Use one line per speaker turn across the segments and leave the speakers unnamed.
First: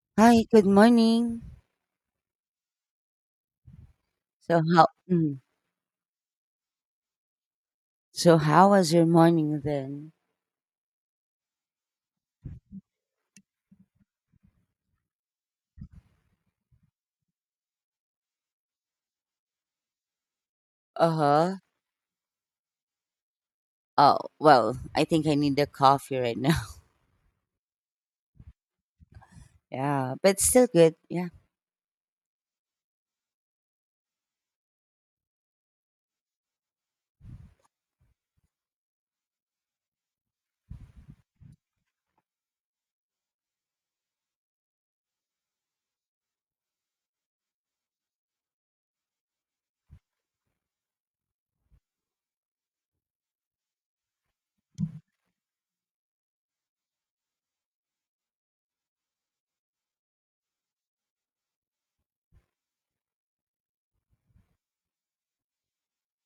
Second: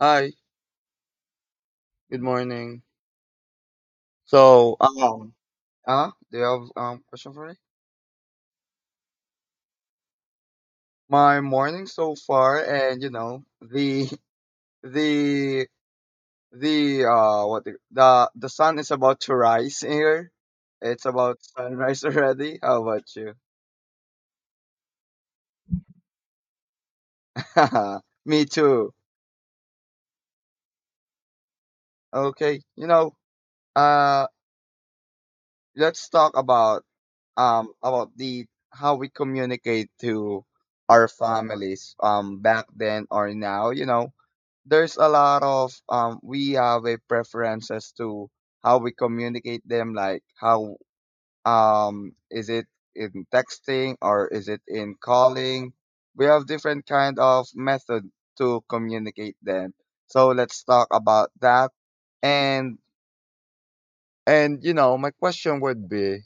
Hi,
Hi, good morning.
good morning.
So
So,
how
um,
mm,
do you have question for me?
so how was your morning then?
My morning so far, and the the the what the sun is about to rise here. It's about
Uh-huh.
sunrise already. How about you?
Oh, well, I think I need a coffee right now.
Me too.
Yeah, but still good. Yeah.
Okay, uh. let's talk about the how we communicate to our families back then or now. There's a lot of. We have a preference as to how we communicate them, like how, is it in texting or is it in calling? We have different kind of method to communicate them, so let's talk about that. And and you know, my question would be,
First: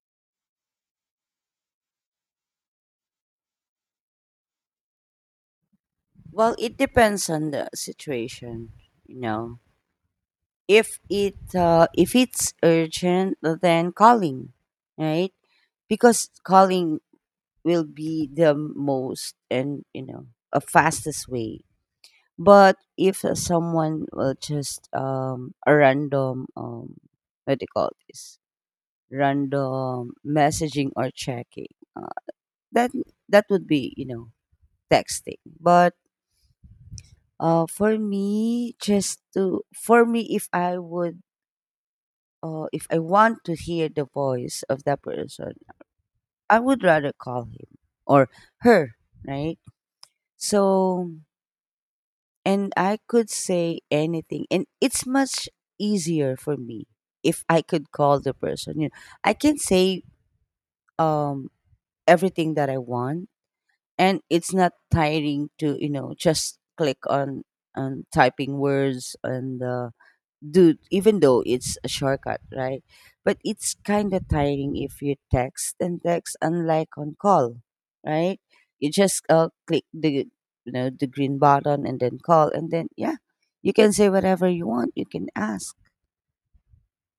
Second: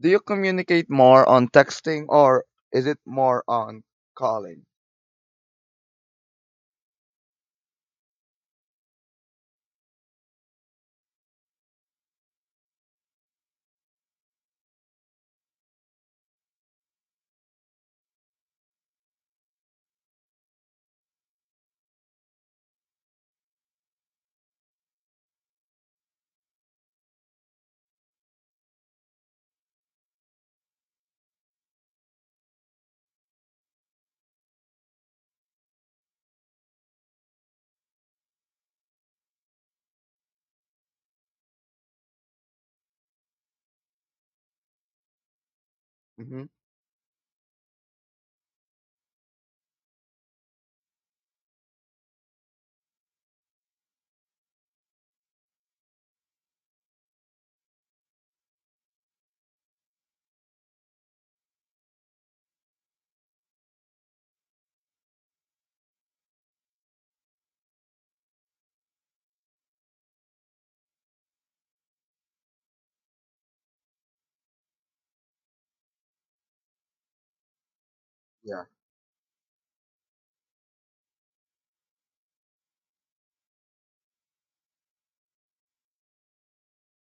do you communicate more on texting, or is it more on calling?
Well, it depends on the situation, you know. If it's urgent, then calling, right? Because calling will be the most and a fastest way. But if someone will just a random what do you call this, random messaging or checking that that would be texting. But for me, if I want to hear the voice of that person,
Hmm.
I would rather call him or her, right? So, and I could say anything. And it's much easier for me if I could call the person. You know, I can say um everything that I want, and it's not tiring to just click on typing words and dude, even though it's a shortcut, right? But it's kind of tiring if you text and text, unlike on call, right?
Yeah,
You just click the you know the green button and then call, and then yeah, you can say whatever you want. You can ask,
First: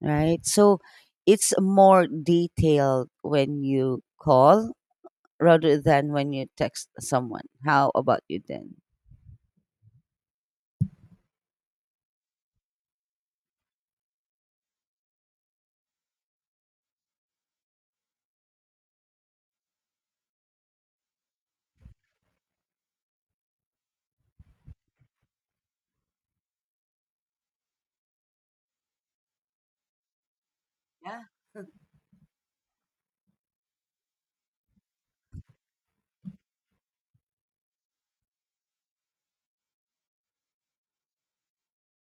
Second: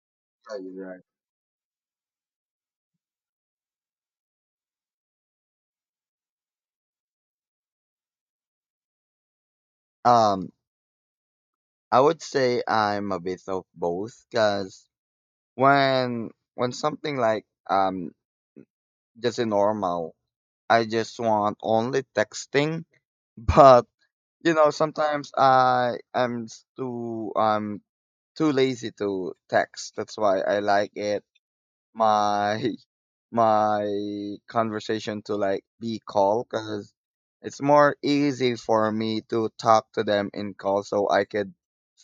right?
yeah,
So
you're right.
it's more detailed when you call rather than when you text someone. How about you then?
Um, I would say I'm a bit of both because when when something like, just a normal, I just want only texting. But you know, sometimes I am too too lazy to text. That's why I like
Yeah,
it. My my conversation to like be call, because it's more easy for me to talk to them in call, so I could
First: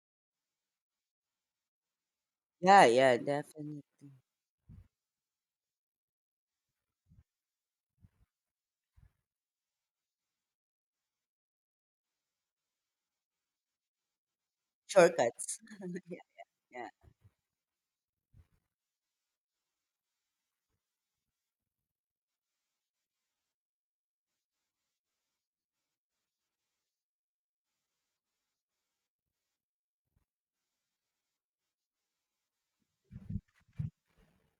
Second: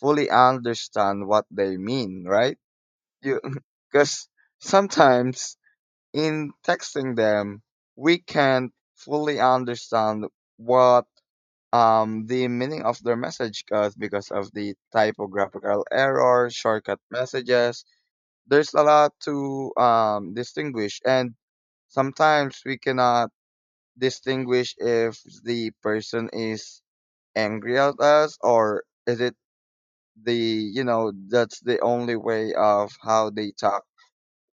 fully understand what they mean, right?
yeah, yeah,
You
definitely
because sometimes in texting them, we can't fully understand what, the meaning of their message, because of the
shortcuts.
typographical
Yeah,
error,
yeah,
shortcut messages. There's a lot to distinguish, and sometimes we cannot distinguish if the person is angry at us, or is it the, you know, that's the only way of how they talk.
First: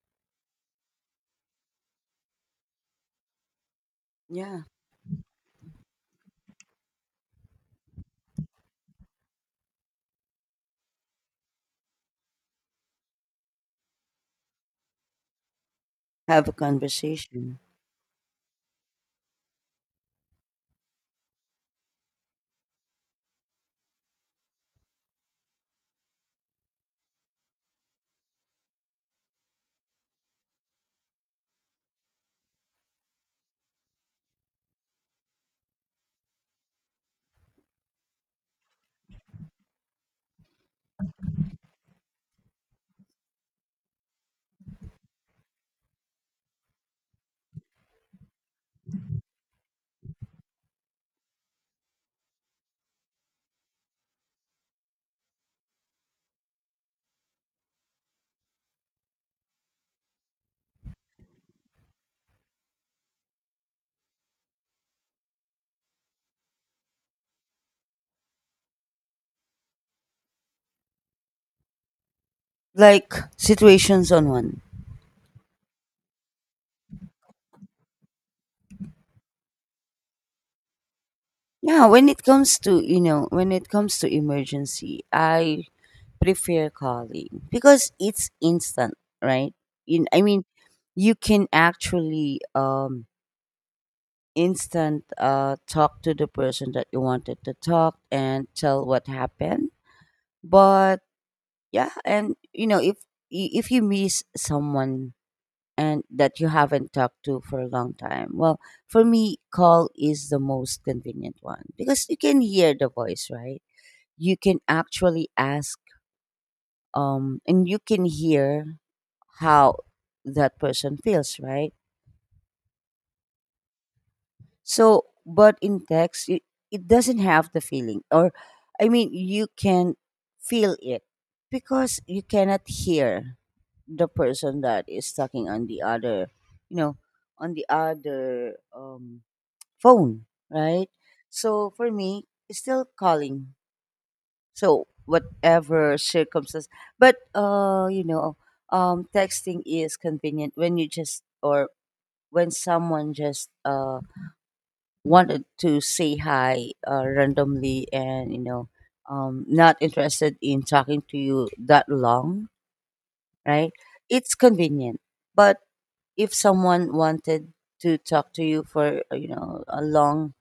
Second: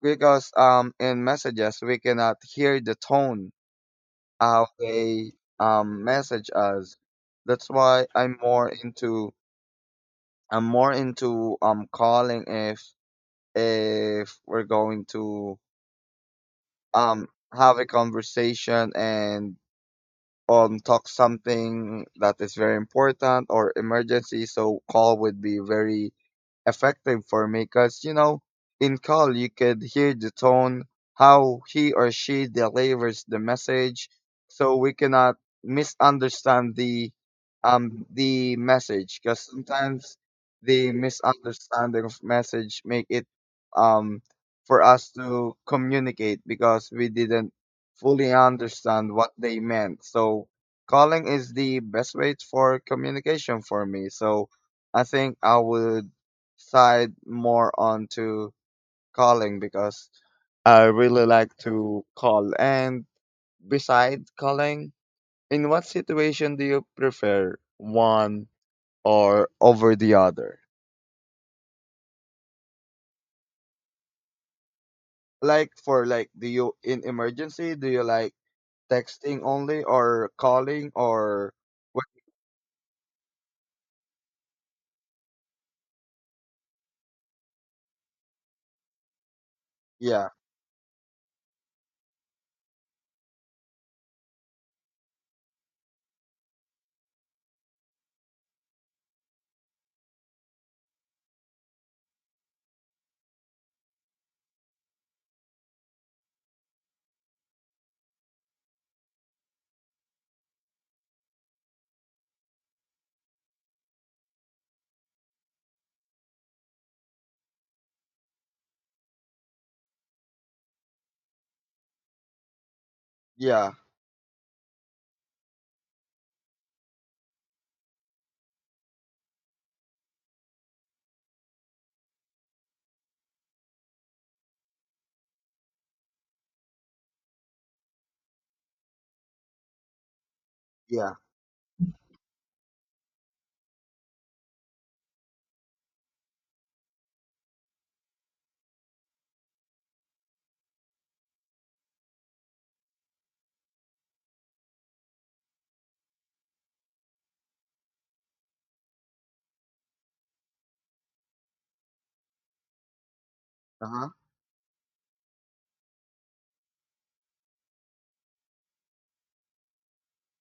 Because in messages we cannot hear the tone
yeah.
how they message us. That's why I'm more into calling if we're going to
Have a
um
conversation.
have a conversation, and talk something that is very important or emergency, so call would be very effective for me because you know, in call you could hear the tone, how he or she delivers the message, so we cannot misunderstand the, the message, because sometimes the misunderstanding of message make it um for us to communicate because we didn't fully understand what they meant. So calling is the best way for communication for me, so I think I would side more onto calling because I really like to call. And beside calling, in what situation do you prefer one or over the other?
Like situations on one.
Like, for like, do you in emergency, do you like texting only or calling, or
Yeah,
what?
when it comes to emergency, I prefer calling because it's instant, right? I
Yeah,
mean, you can actually instant talk to the person that you wanted to talk and tell what happened. But yeah, and if you miss someone and that you haven't talked to for a long time. Well, for me, call is the most convenient one because you can hear the voice, right? You can actually ask, and you can hear how that person feels, right?
yeah,
So, but in text, it doesn't have the feeling, or I mean, you can feel it because you cannot hear the person that is talking on the other, you know, on the other phone, right?
yeah.
So for me, it's still calling. So whatever circumstance, but texting is convenient when someone just wanted to say hi randomly, and not interested in talking to you that long, right?
Uh huh.
It's convenient, but if someone wanted to talk to you for a long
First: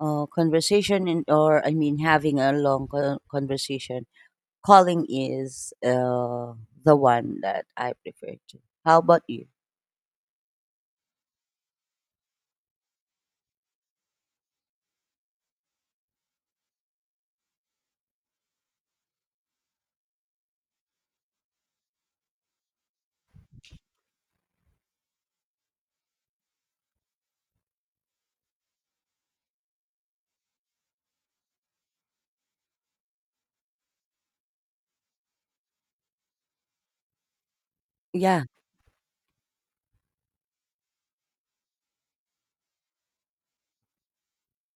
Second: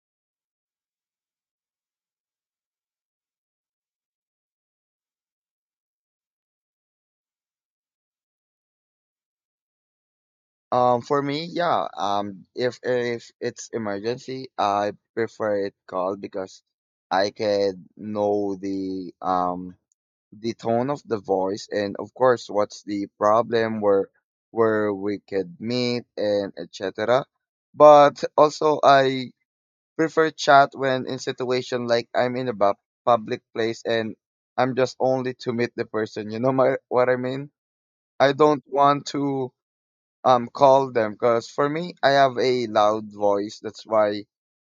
conversation, and or I mean having a long conversation. Calling is the one that I prefer to. How about you?
For me, yeah. If it's emergency, I prefer it called, because I can know the, the tone of the voice, and of course what's the problem, where we could meet, and et cetera. But also I prefer chat when in situation like I'm in a public place and I'm just only to meet the person. You know my what I mean? I
Yeah,
don't want to call them, because for me I have a loud voice. That's why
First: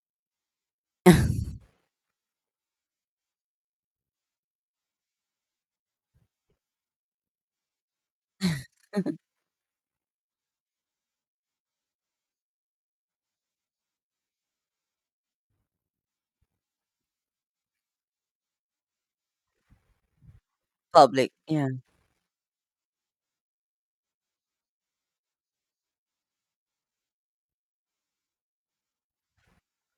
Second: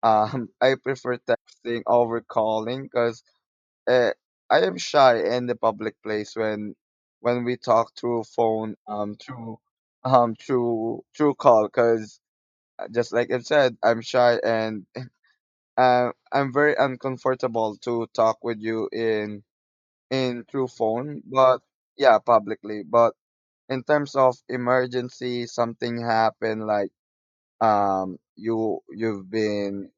I prefer texting over calling, because uh, I am shy in the public place when we talk through phone, through call, because just like I've said, I'm shy, and I'm very uncomfortable to talk with you in through phone.
public.
But
Yeah,
yeah, publicly. But in terms of emergency, something happened like, you've been,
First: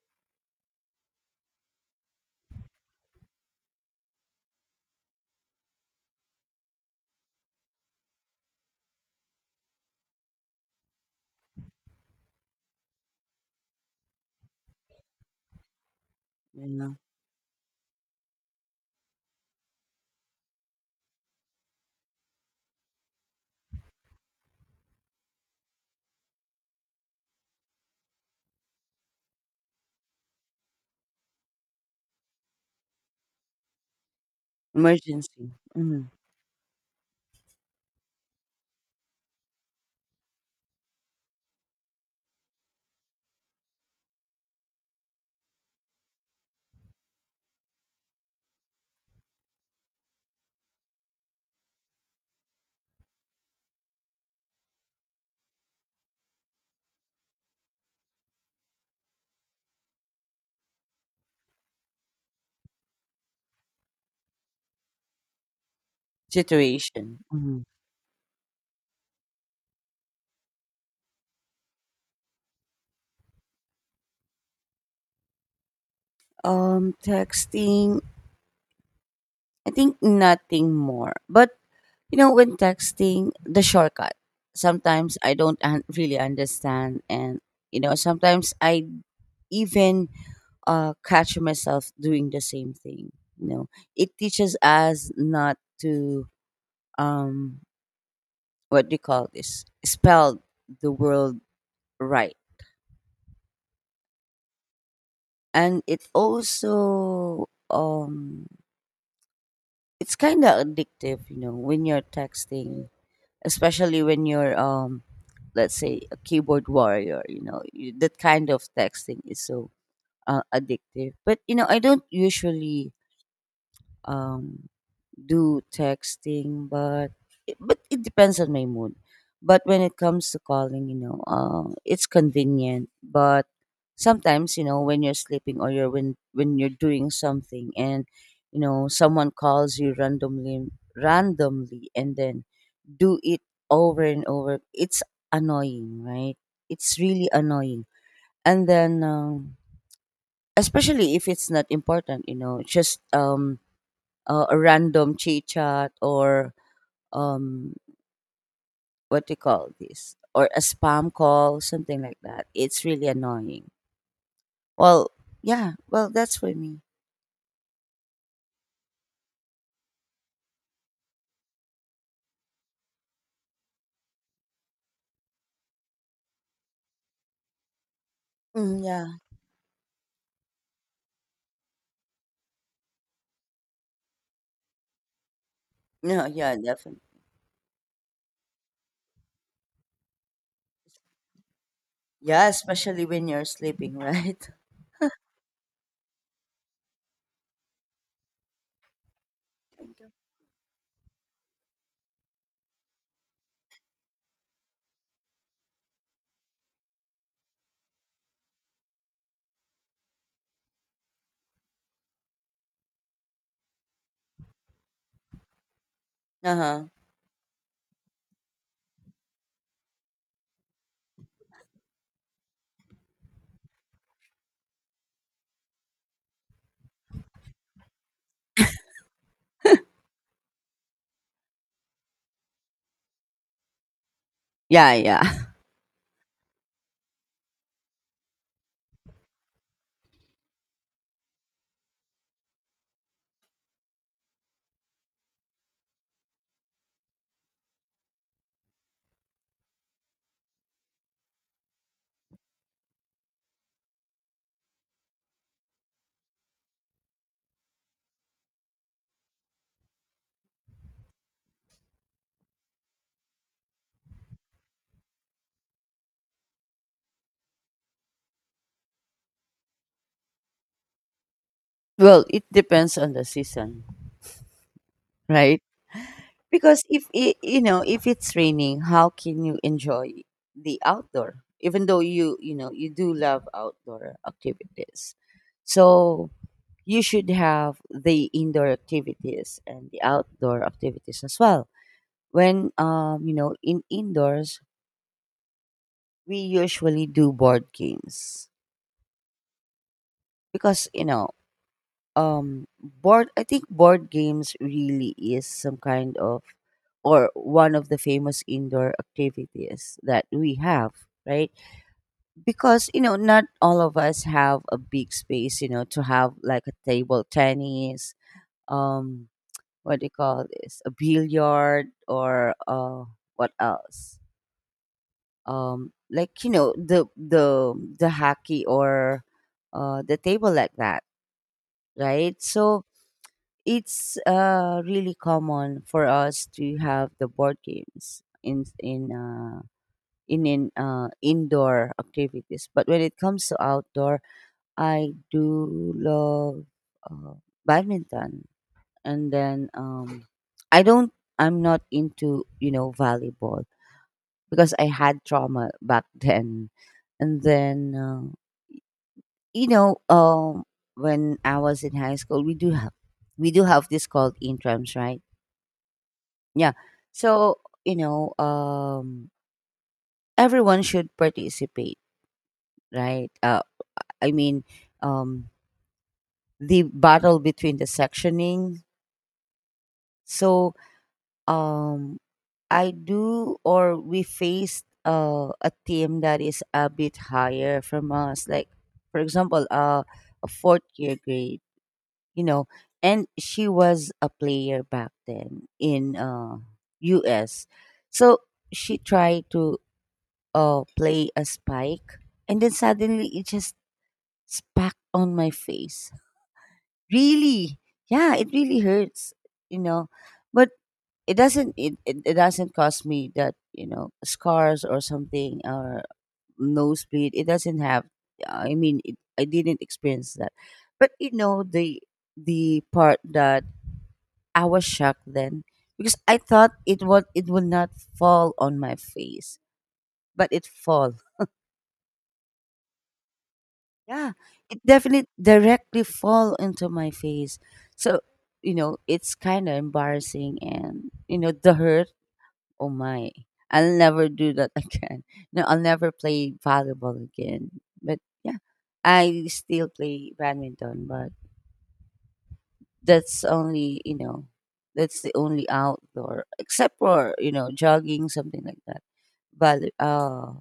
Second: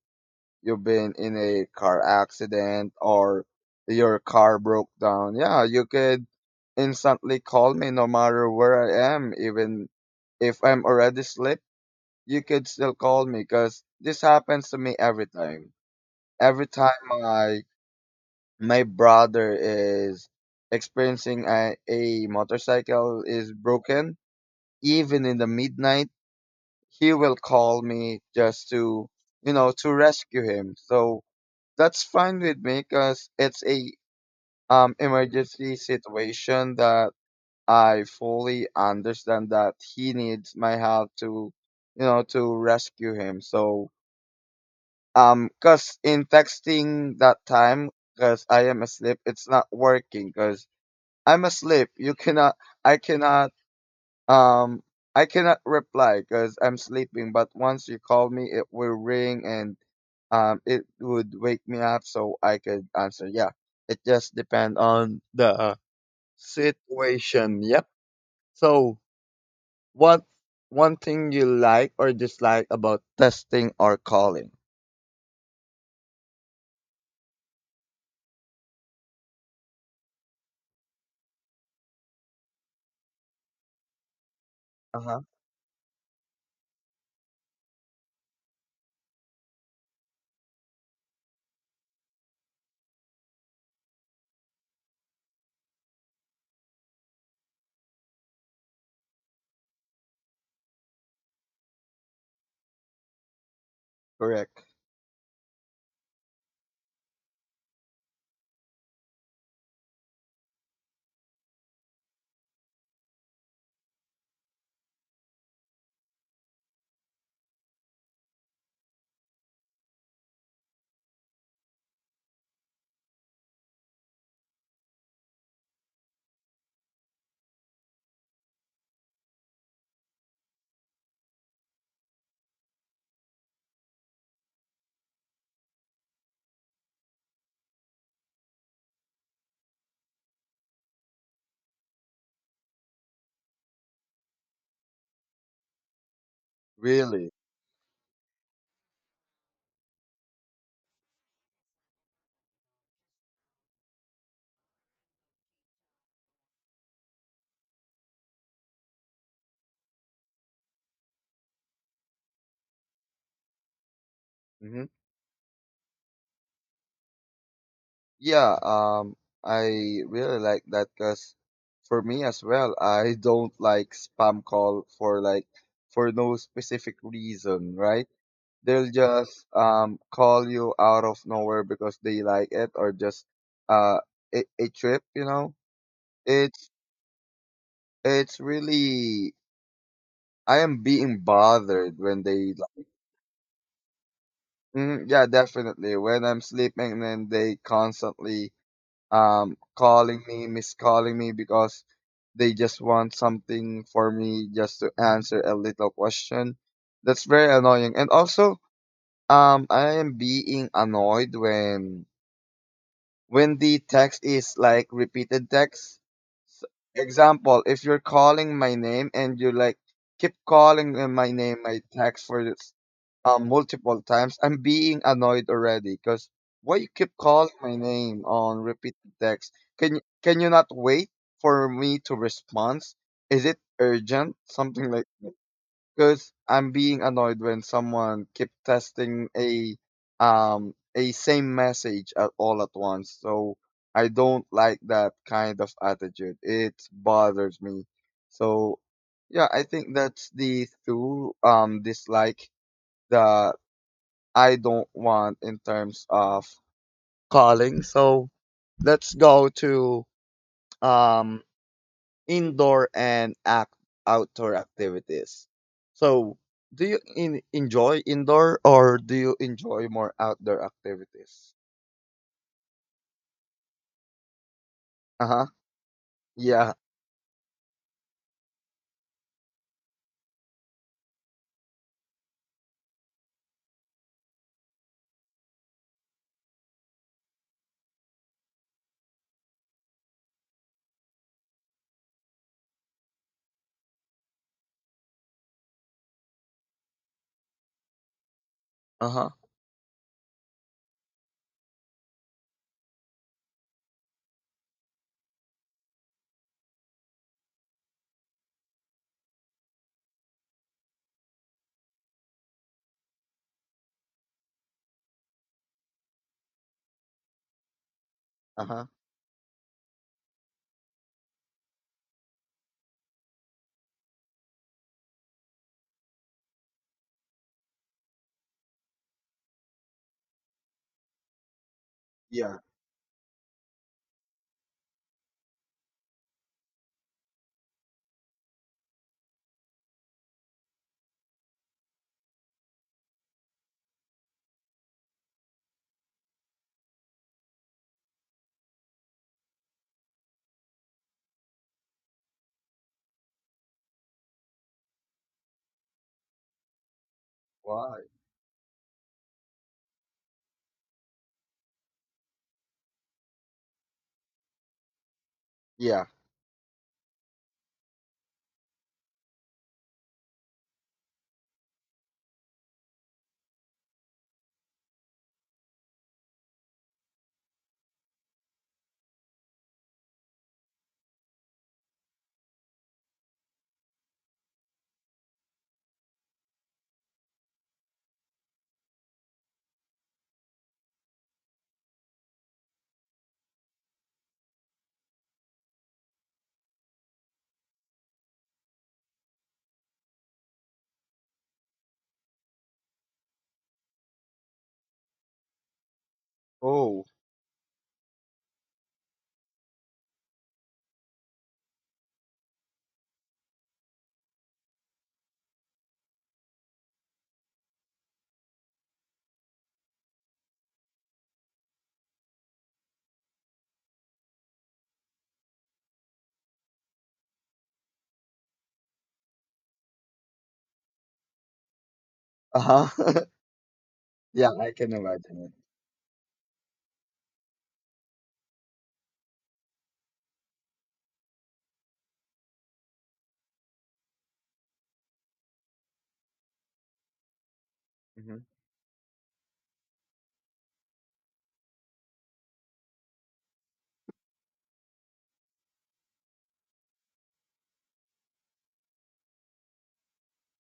you've been in a car accident, or your car broke down, yeah, you could instantly call me no matter where I am, even if I'm already asleep. You could still call me, because this happens to me every time.
yeah.
My my brother is experiencing a motorcycle is broken. Even in the midnight, he will call me just to, you know, to rescue him. So that's fine with me, because it's a,
Emergency.
emergency
Mhm.
situation that I fully understand that he needs my help to, you know, to rescue him. So, because in texting that time, because I am asleep, it's not working, because I'm asleep, you cannot, i cannot Um, I cannot reply because I'm sleeping. But once you call me, it will ring, and it would wake me up, so I could answer. Yeah, it just depends on the
Situation. Mhm.
situation. Yep. So, what one thing you like or dislike about testing or calling?
Texting. I think nothing more. But when texting, the shortcut.
Uh
Sometimes
huh.
I don't really understand, and sometimes I even catch myself doing the same thing. You know, it teaches us not to um, what do you call this? Spell the world right,
Correct.
and it also it's kind of addictive. You know, when you're texting, especially when you're let's say a keyboard warrior. You know, that kind of texting is so addictive. But I don't usually um do texting, but it depends on my mood. But when it comes to calling, it's convenient. But sometimes, when you're sleeping or you're when you're doing something, and someone calls you randomly, and then do it over and over. It's annoying, right? It's really
Really?
annoying. And then, especially if it's not important, just a random chit chat, or um what do you call this, or a spam call, something like that. It's really annoying.
Hmm.
Well, yeah. Well, that's for me.
Yeah, I really like that, because for me as well, I don't like spam call for like, for no specific reason, right?
Mm,
They'll
yeah.
just call you out of nowhere because they like it, or just uh a trip, you know?
No, yeah,
It's
definitely.
it's really. I am being bothered when
Yeah,
they like,
especially when you're sleeping, right?
mm, yeah, definitely. When I'm sleeping, and then they constantly calling me, miscalling me, because they just want something for me, just to answer a little question. That's very annoying. And also, I am being annoyed when the text is like repeated text. S-
Uh-huh.
Example, if you're calling my name, and you like keep calling, my name, my text for this, multiple times, I'm being annoyed already, because why you keep calling my name on repeated text? Can you not wait for me to respond? Is it urgent? Something
Yeah,
like,
yeah.
because I'm being annoyed when someone keep testing a, a same message at all at once. So I don't like that kind of attitude. It bothers me. So yeah, I think that's the two dislike that I don't want in terms of calling. So let's go to um indoor and act outdoor activities. So, do you enjoy indoor, or do you enjoy more outdoor activities?
Well, it depends on the season,
Uh huh.
right?
Yeah.
Because if it's raining, how can you enjoy the outdoor, even though you do love outdoor activities? So you should have the indoor activities and the outdoor activities as well. When in indoors, we usually do board games,
Uh huh.
because board I think board games really is some kind of, or one of the famous indoor activities that we have, right? Because not all of us have a big space, to have like a table tennis,
Uh huh.
um what do you call this, a billiard, or what else, like, the hockey, or the table, like that, right?
Yeah.
So it's really common for us to have the board games in indoor activities. But when it comes to outdoor, I do love uh, badminton, and then i don't I'm not into volleyball, because I had trauma back then. And then
Why?
you know um when I was in high school, we do have this called intrams, right?
Yeah.
Yeah. So you know um everyone should participate, right? I mean, um the battle between the sectioning. So um or we faced a team that is a bit higher from us, like, for example, a fourth year grade, you know, and she was a player back then in U.S. So she tried to play a spike, and then suddenly it just smacked on my face.
Oh.
Really, yeah, it really hurts, you know, but it doesn't cause me that, scars or something, or nosebleed. It doesn't have, I mean, I didn't experience that. But the part that I was shocked then, because I thought it would not fall on my face, but it fall.
Uh huh.
Yeah,
Yeah, I
it
can
definitely
imagine
directly fall into my face. So it's kind of embarrassing, and the hurt. Oh my. I'll never do that again. No, I'll never play volleyball again. But
it.
yeah, I still play badminton, but that's only, you know, that's the only outdoor, except for, jogging, something like that. But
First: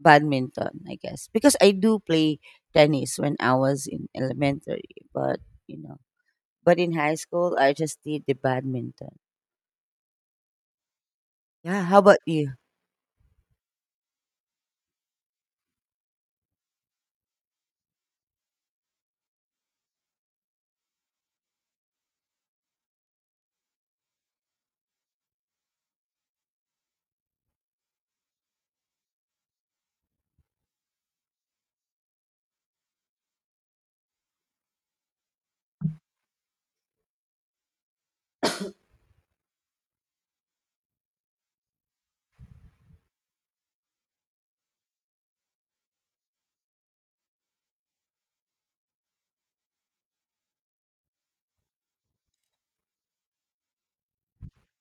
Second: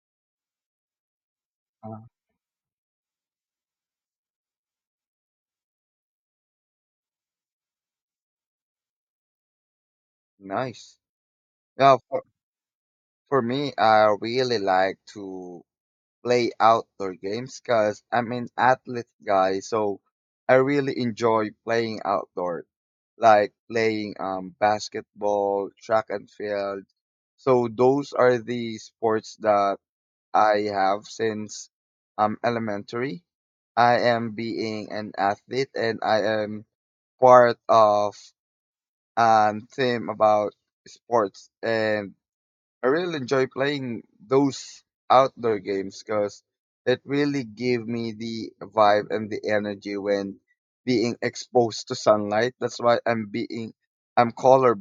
badminton, I guess. Because I do play tennis when I was in elementary, but you know, but in high school I just did the badminton.
Nice.
Yeah,
Yeah,
how about
for,
you?
for me, I really like to play outdoor games, because I'm an athlete guy, so I really enjoy playing outdoor, like playing basketball, track and field. So those are the sports that I have since elementary. I am being an athlete, and I am part of a team about sports, and I really enjoy playing those outdoor games, because it really give me the vibe and the energy when being exposed to sunlight. That's why I'm color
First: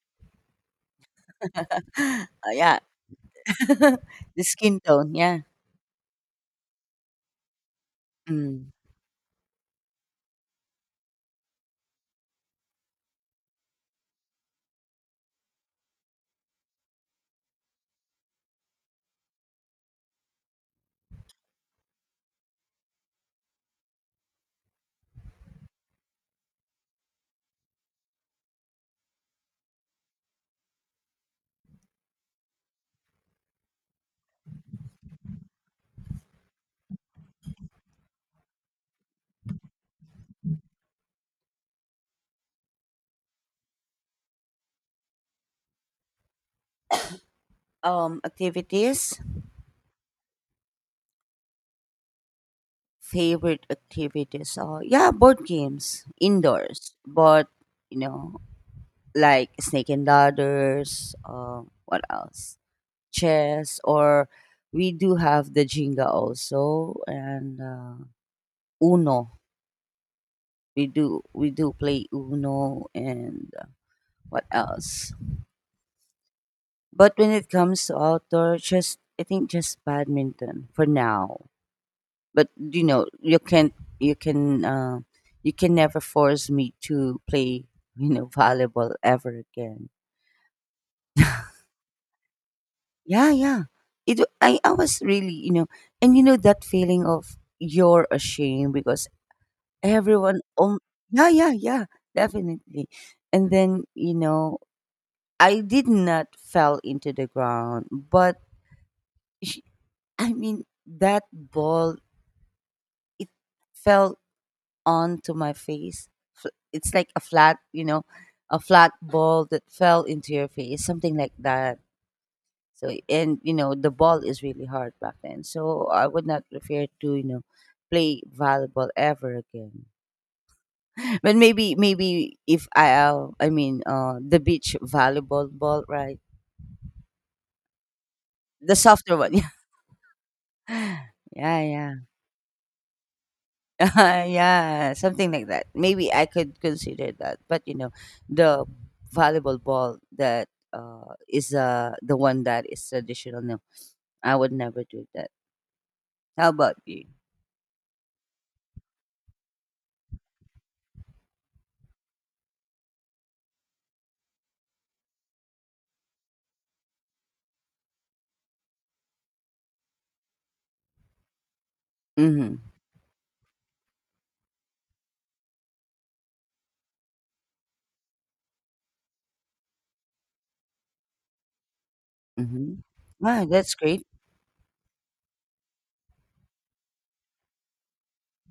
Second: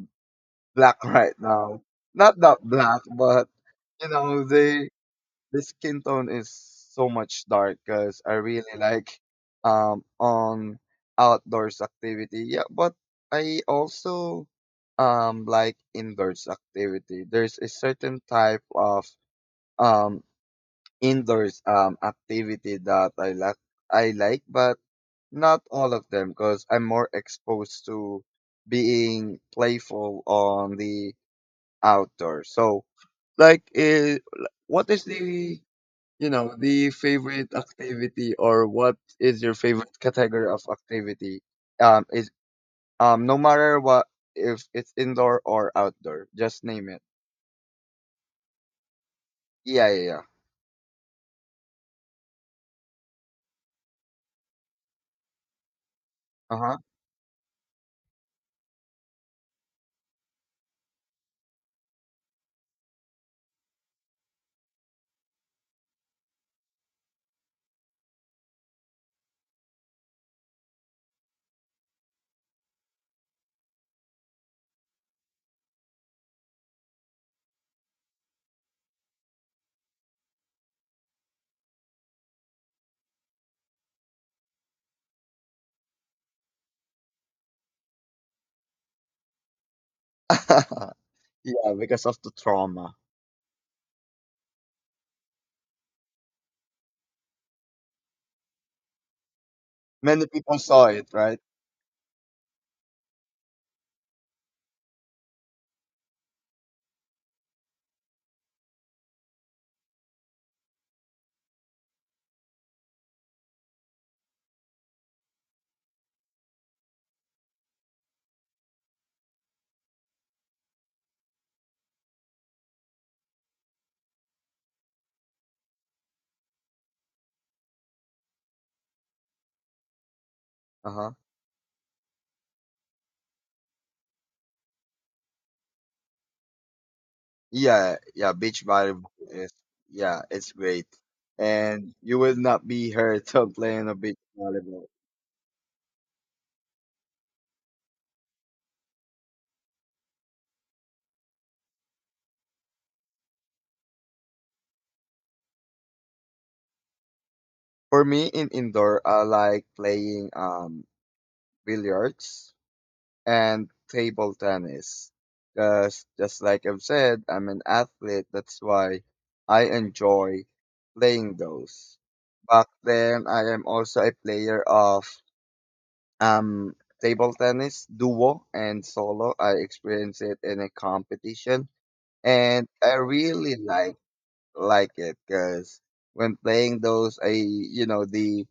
black right now. Not that
Yeah.
black, but you
The
know
skin
the.
tone, yeah.
The skin tone is so much dark, because I
Mm.
really like on outdoors activity. Yeah, but I also like indoors activity. There's a certain type of um indoors activity that I like, but not all of them, because I'm more exposed to being playful on the outdoor. So like like, what is the, you know, the favorite activity, or what is your favorite category of activity? Is no matter what, if it's indoor or outdoor, just name it.
Activities,
Yeah, yeah, yeah.
favorite activities. Oh, yeah, board games
Uh
indoors, but you know, like snake and ladders. What else? Chess, or we do have the Jenga also, and Uno. We do play Uno, and what else? But when it comes to outdoor, just I think just badminton for now. But you can uh, you can never force me to play, volleyball ever again.
huh. Yeah, because of the trauma.
Yeah, yeah, it, I was really, you know. And that feeling of you're ashamed, because
Many
everyone,
people saw it,
yeah,
right?
yeah, yeah, definitely. And then I did not fell into the ground, but sh- I mean that ball, it fell onto my face. It's like a flat, a flat ball that fell into your face, something like that. So, and the ball is really hard back then. So I would not prefer to, play volleyball ever again.
Uh huh.
But maybe, maybe if I, I mean, the beach volleyball ball, right?
Yeah, yeah. Beach
The
volleyball
softer one.
is, yeah, it's great,
Yeah, yeah,
and
yeah.
you will not be hurt on playing a beach volleyball.
Yeah, something like that. Maybe I could consider that. But the volleyball ball that is the one that is traditional. No, I would never do that. How about you?
For me, in indoor, I like playing billiards and table tennis. Because just like I've said, I'm an athlete. That's why I enjoy playing those. Back
Mm-hmm.
then, I am also a player of, um table tennis, duo and solo. I experienced it in a competition, and
Mm-hmm.
I
Wow,
really
that's great.
like it, because when playing those, I you know, the,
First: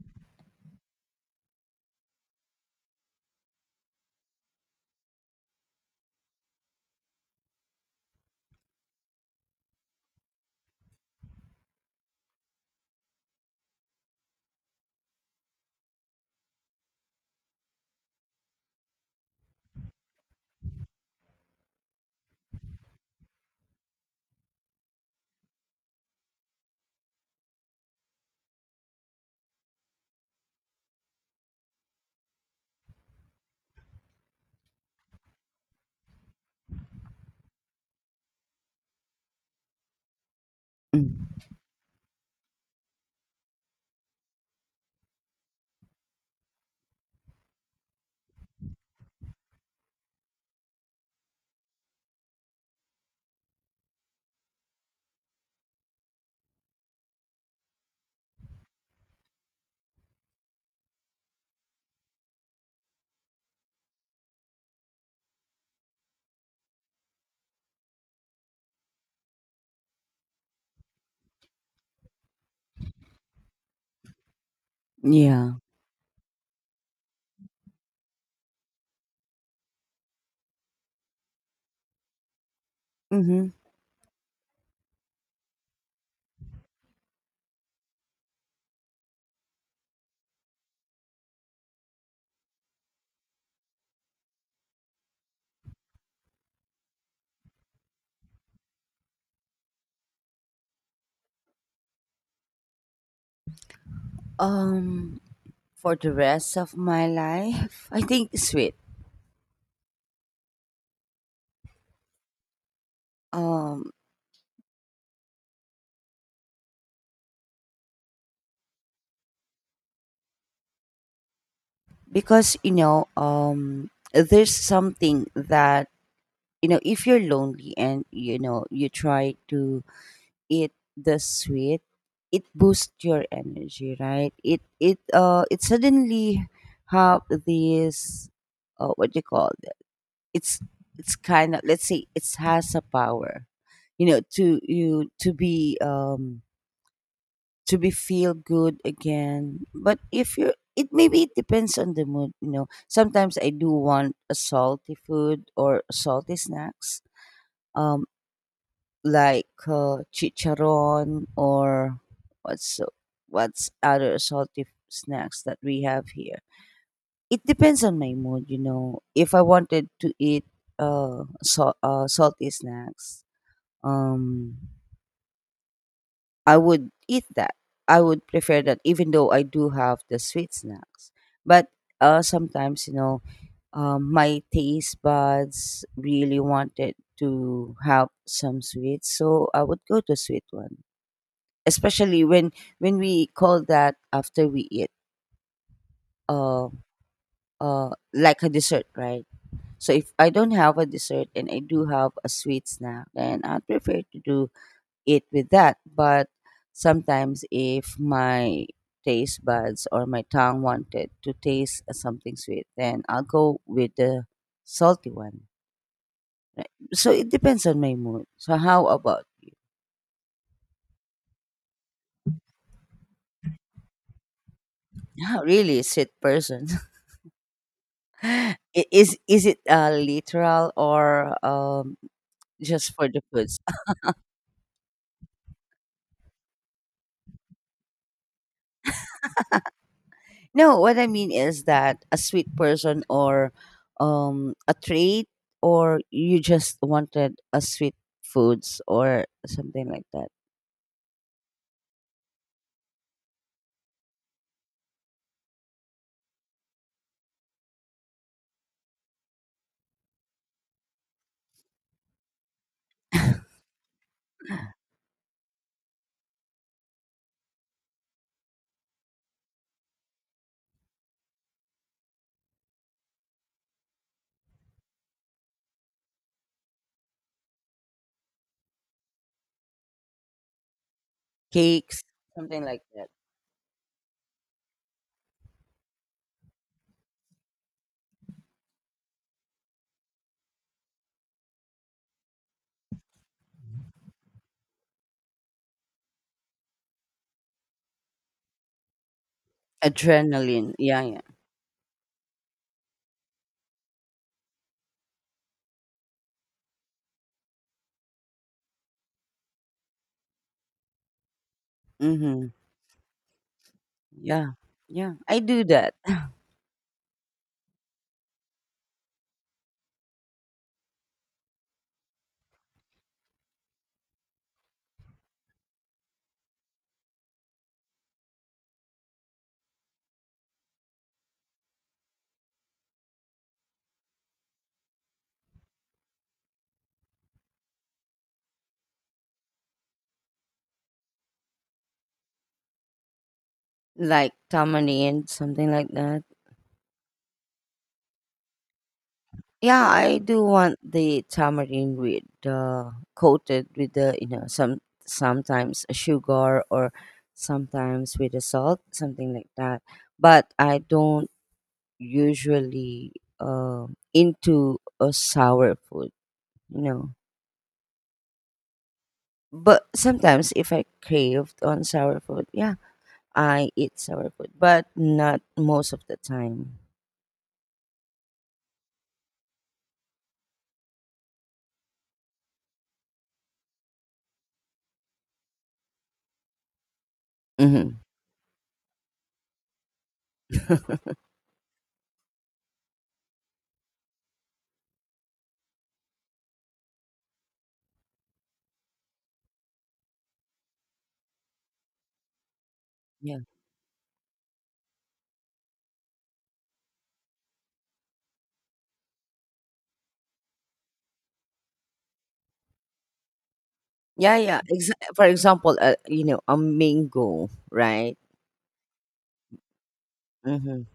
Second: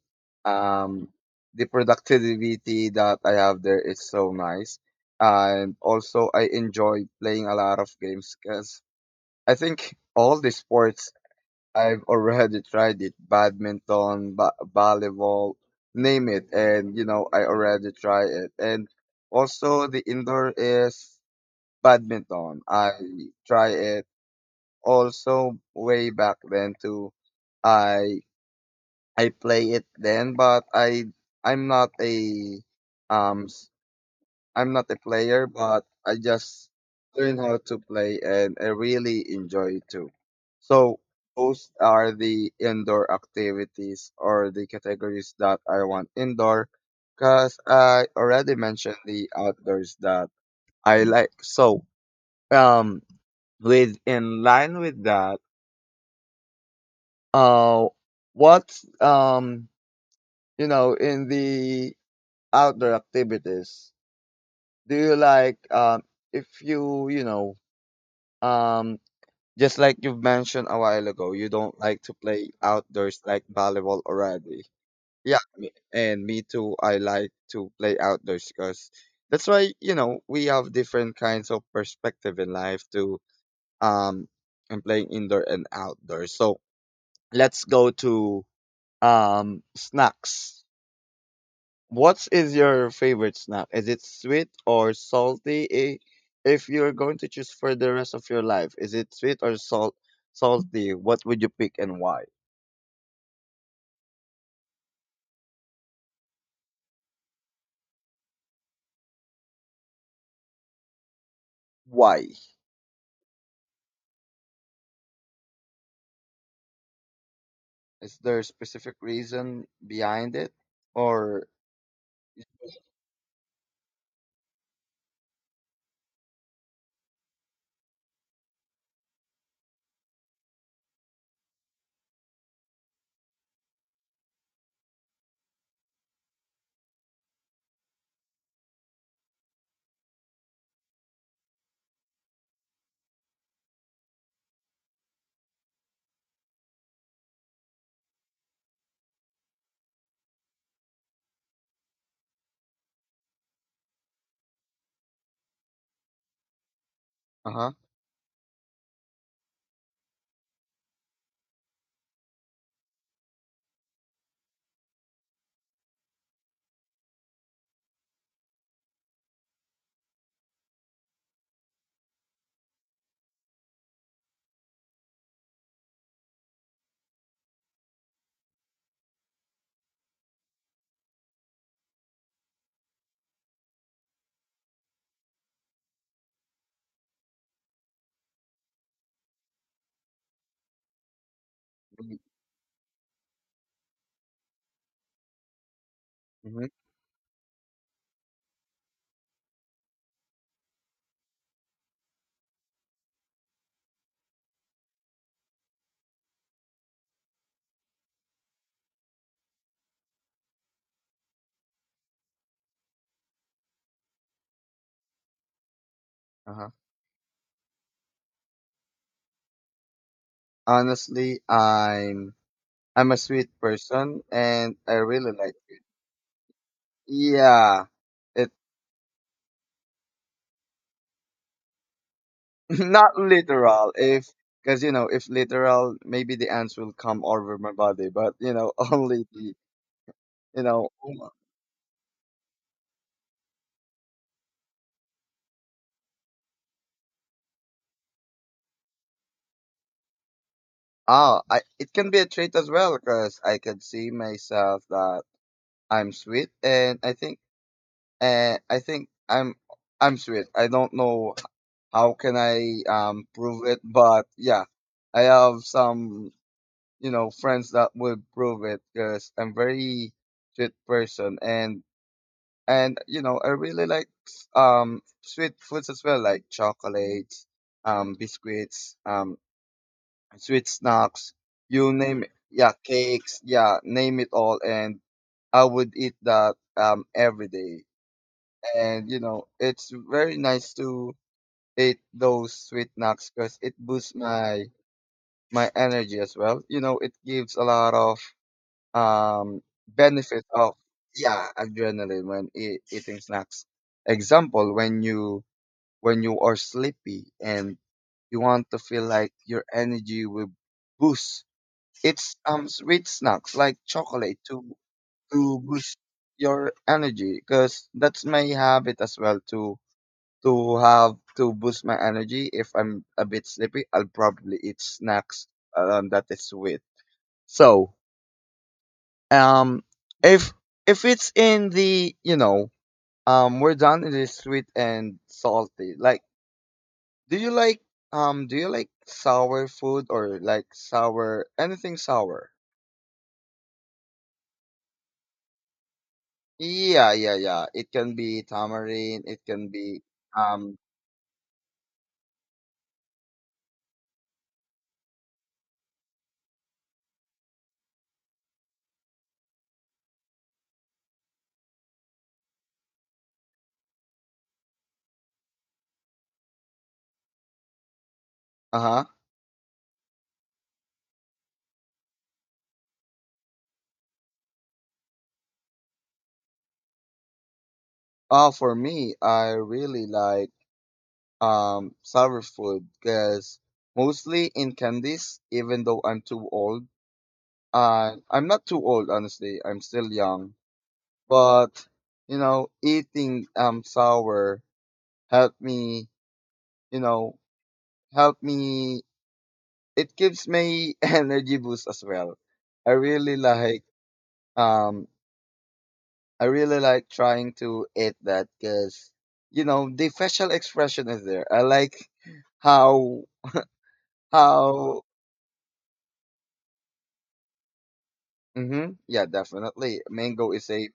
um the productivity that I have there is so nice. And also I enjoy playing a lot of games, because I think all the sports I've already tried it: badminton, volleyball, name it, and you know, I already try it. And also the indoor is badminton. I try it also way back then too. I I play it then, but I'm not a, um s- I'm not a player, but I just learn how to play, and I really enjoy it too. So
Mm.
those are the indoor activities or the categories that I want indoor, cause I already mentioned the outdoors that I like. So, um with in line with that, uh what, um you know, in the outdoor activities, do you like, if you, you know, um just like you've mentioned a while ago, you don't like to play outdoors like volleyball already. Yeah,
Yeah.
me- and me too, I like to play outdoors, because that's why you know, we have different kinds of perspective in life to,
Mm-hmm.
um and playing indoor and outdoors. So let's go to snacks. What is your favorite snack? Is it sweet or salty? If you're going to choose for the rest of your life, is it sweet or salty? What would you pick and why?
Um, for the rest of my life, I think sweet.
Why?
Um,
Is there a specific reason behind it? Or.
because there's something that, if you're lonely and you try to eat the sweet, it boosts your energy, right? It suddenly have this, what do you call it? It's it's kind of, let's say it has a power, you know, to you to be um to be feel good again. But if you it maybe it depends on the mood. Sometimes I do want a salty food or salty snacks.
Uh-huh.
Um like chicharon, or what's what's other salty snacks that we have here. It depends on my mood. If I wanted to eat salty snacks, um, I would eat that. I would prefer that, even though I do have the sweet snacks. But sometimes, my taste buds really wanted to have some sweets, so I would go to sweet one, especially when we call that, after we eat
Mm-hmm,
uh like a dessert, right? So if I don't have a dessert and I do have a sweet snack, then I prefer to do it with that. But sometimes if my taste buds or my tongue wanted to taste something sweet, then I'll go with the salty one,
uh-huh.
right? So it depends on my mood. So how about—
Honestly, I'm a sweet person, and I really like
really
it.
a sweet person.
Yeah. It
I- is it literal, or just for
not
the foods?
literal. If because you know, if literal, maybe the ants will come over my body. But only the you
No,
know.
what I mean is that a sweet person, or a trait, or you just wanted a sweet foods or something like that,
Ah, I it can be a trait as well because I can see myself that I'm sweet, and I think I'm sweet. I don't know how can I prove it, but yeah, I have some friends that will prove it because I'm very sweet person and I really like sweet foods as well like chocolates, biscuits, sweet snacks. You
cakes,
name it,
something
yeah,
like that.
cakes, yeah, name it all, and I would eat that every day, and you know it's very nice to eat those sweet snacks because it boosts my energy as well. You know, it gives a lot of um benefit
Adrenaline,
of,
yeah, yeah.
yeah, adrenaline when eating snacks. Example, when you, when you are sleepy and you want to feel like your energy will boost, it's
Mm-hmm.
sweet snacks like chocolate
Yeah,
to
yeah. I
to
do that.
boost your energy, because that's my habit as well to have to boost my energy. If I'm a bit sleepy, I'll probably eat snacks that is sweet. So um, if if it's in the, we're done in the sweet and salty. Like, do you like, do you like sour food? Or like sour, anything sour?
Like tamarind, something like that.
Yeah, yeah, yeah. It can be tamarind. It can
Yeah,
be
I do
um
want the tamarind with coated with the, sometimes a sugar, or sometimes with a salt, something like that. But I don't usually uh, into a sour food, you know.
uh huh.
But sometimes if I craved on sour food, yeah, I eat sour food, but not most of the time.
Oh, for me, I really like sour food, because mostly in candies. Even though I'm too old,
Hmm.
I'm not too old, honestly. I'm still young. But you know, eating sour help me, you know, help me, it gives me energy boost as well. I really
Yeah.
like, um I really like trying to eat that because you know the facial expression is there. I like how,
Yeah, yeah.
how
For example, a mango, right?
mm-hmm, yeah, definitely mango is
Mhm.
a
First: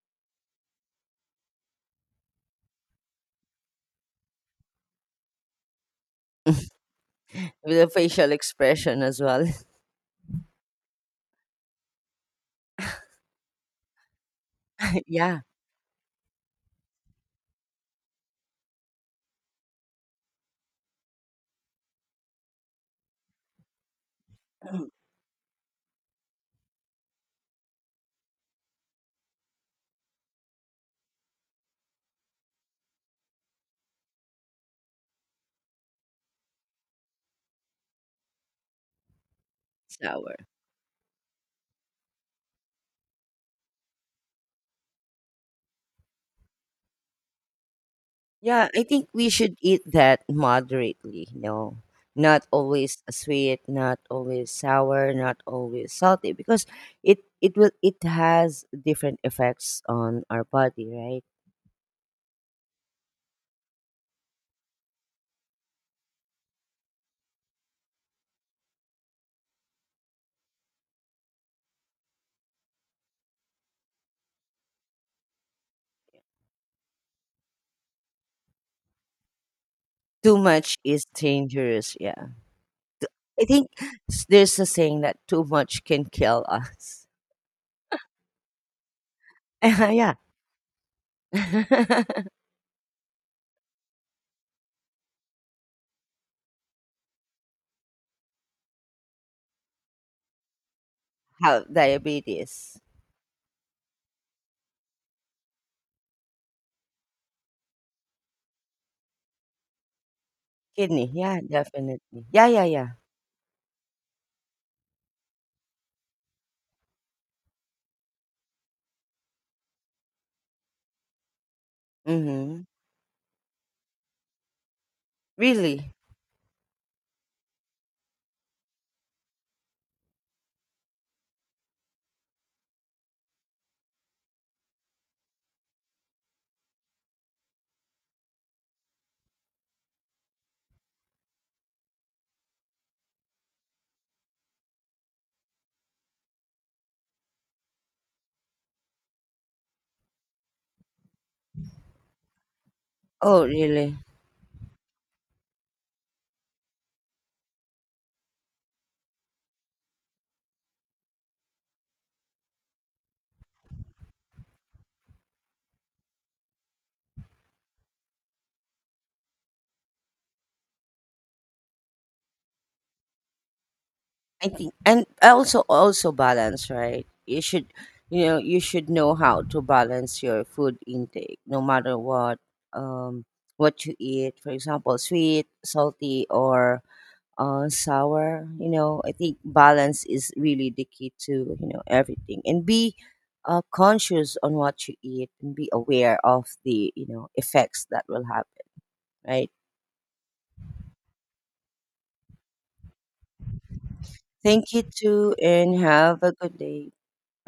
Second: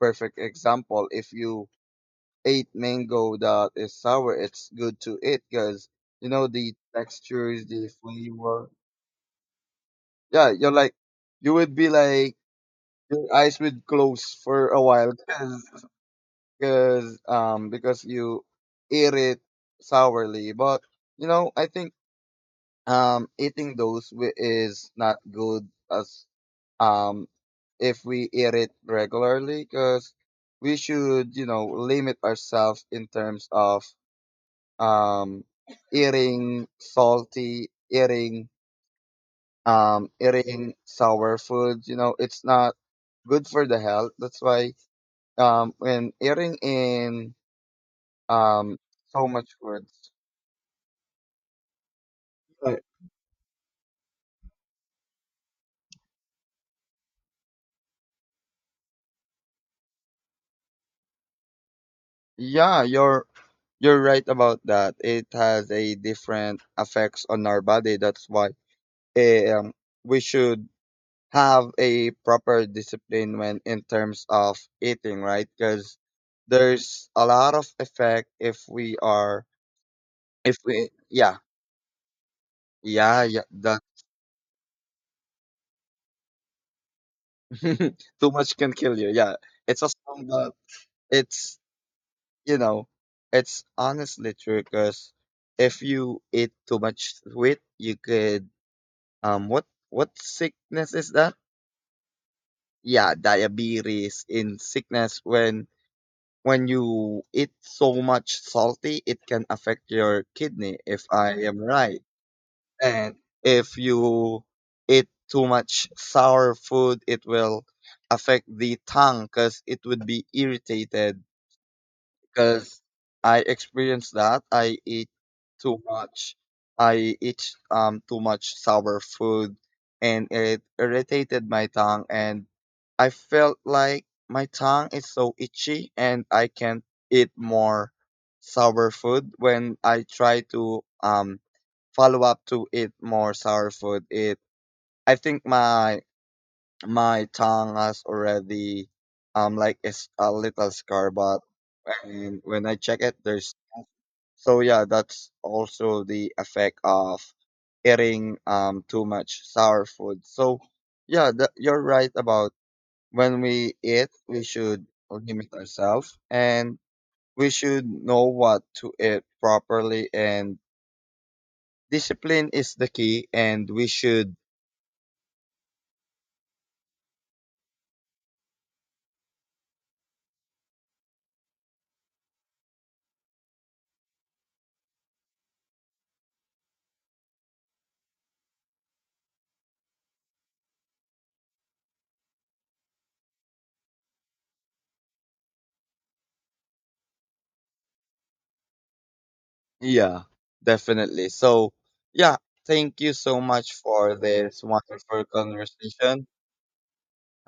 perfect example. If you ate mango that is sour, it's good to eat because you know the textures,
With
the
a facial
flavor.
expression as well.
Yeah, you're like, you would be like your eyes would close for a while,
Yeah,
because cause because you eat it sourly. But you know, I think is not good as, um if we eat it regularly, because we should, you know, limit ourselves in terms of, um, eating salty, eating,
sour.
eating sour foods. You know, it's not good for the health. That's why, when eating in,
Yeah,
um,
I think
so
we
much
should eat
foods,
that moderately. No. Not
uh,
always sweet, not always sour, not always salty, because it has different effects on our body, right?
yeah, you're right about that. It has a different effects on our body. That's why eh, um, we should have a proper discipline when in terms of eating, right? Because there's a lot of effect if we are,
Too
if
much
we
is
yeah,
dangerous, yeah.
yeah, yeah.
I think
The
there's a saying that too much can kill us.
too much can kill you, yeah. It's a
Yeah.
song that, it's you know it's honestly true, because if you eat too much sweet, you could, what what sickness is that?
How? Diabetes,
Yeah, diabetes in sickness. When, you eat so much salty, it can affect your kidney, if
kidney.
I
Yeah,
am
definitely.
right.
Yeah, yeah, yeah.
And if you eat too much sour food, it will affect the tongue because it would be irritated,
Mm-hmm.
because I experienced that. I eat too
Really?
much. I eat too much sour food, and it irritated my tongue, and I felt like my tongue is so itchy, and I can't eat more sour food. When I try to follow up to eat more sour food, it, I think my tongue has already, like it's a little scar, but, and when I check it,
Oh,
there's,
really?
so yeah, that's also the effect of eating too much sour food. So yeah, that, you're right about, when we eat, we should limit ourselves, and we should know what to eat properly, and discipline is the key, and we should,
I think, and also balance, right? You should know how to balance your food intake, no matter um, what you eat. For example, sweet, salty, or sour. You know, I think balance is really the key to everything, and be conscious on what you eat, and be aware of the effects that will happen. Right.
yeah, definitely. So yeah, thank you so much for this
Thank you
wonderful
too, and have
conversation.
a good day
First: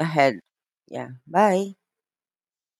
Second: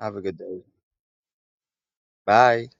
Have a good day.
Yeah. Bye.
Bye.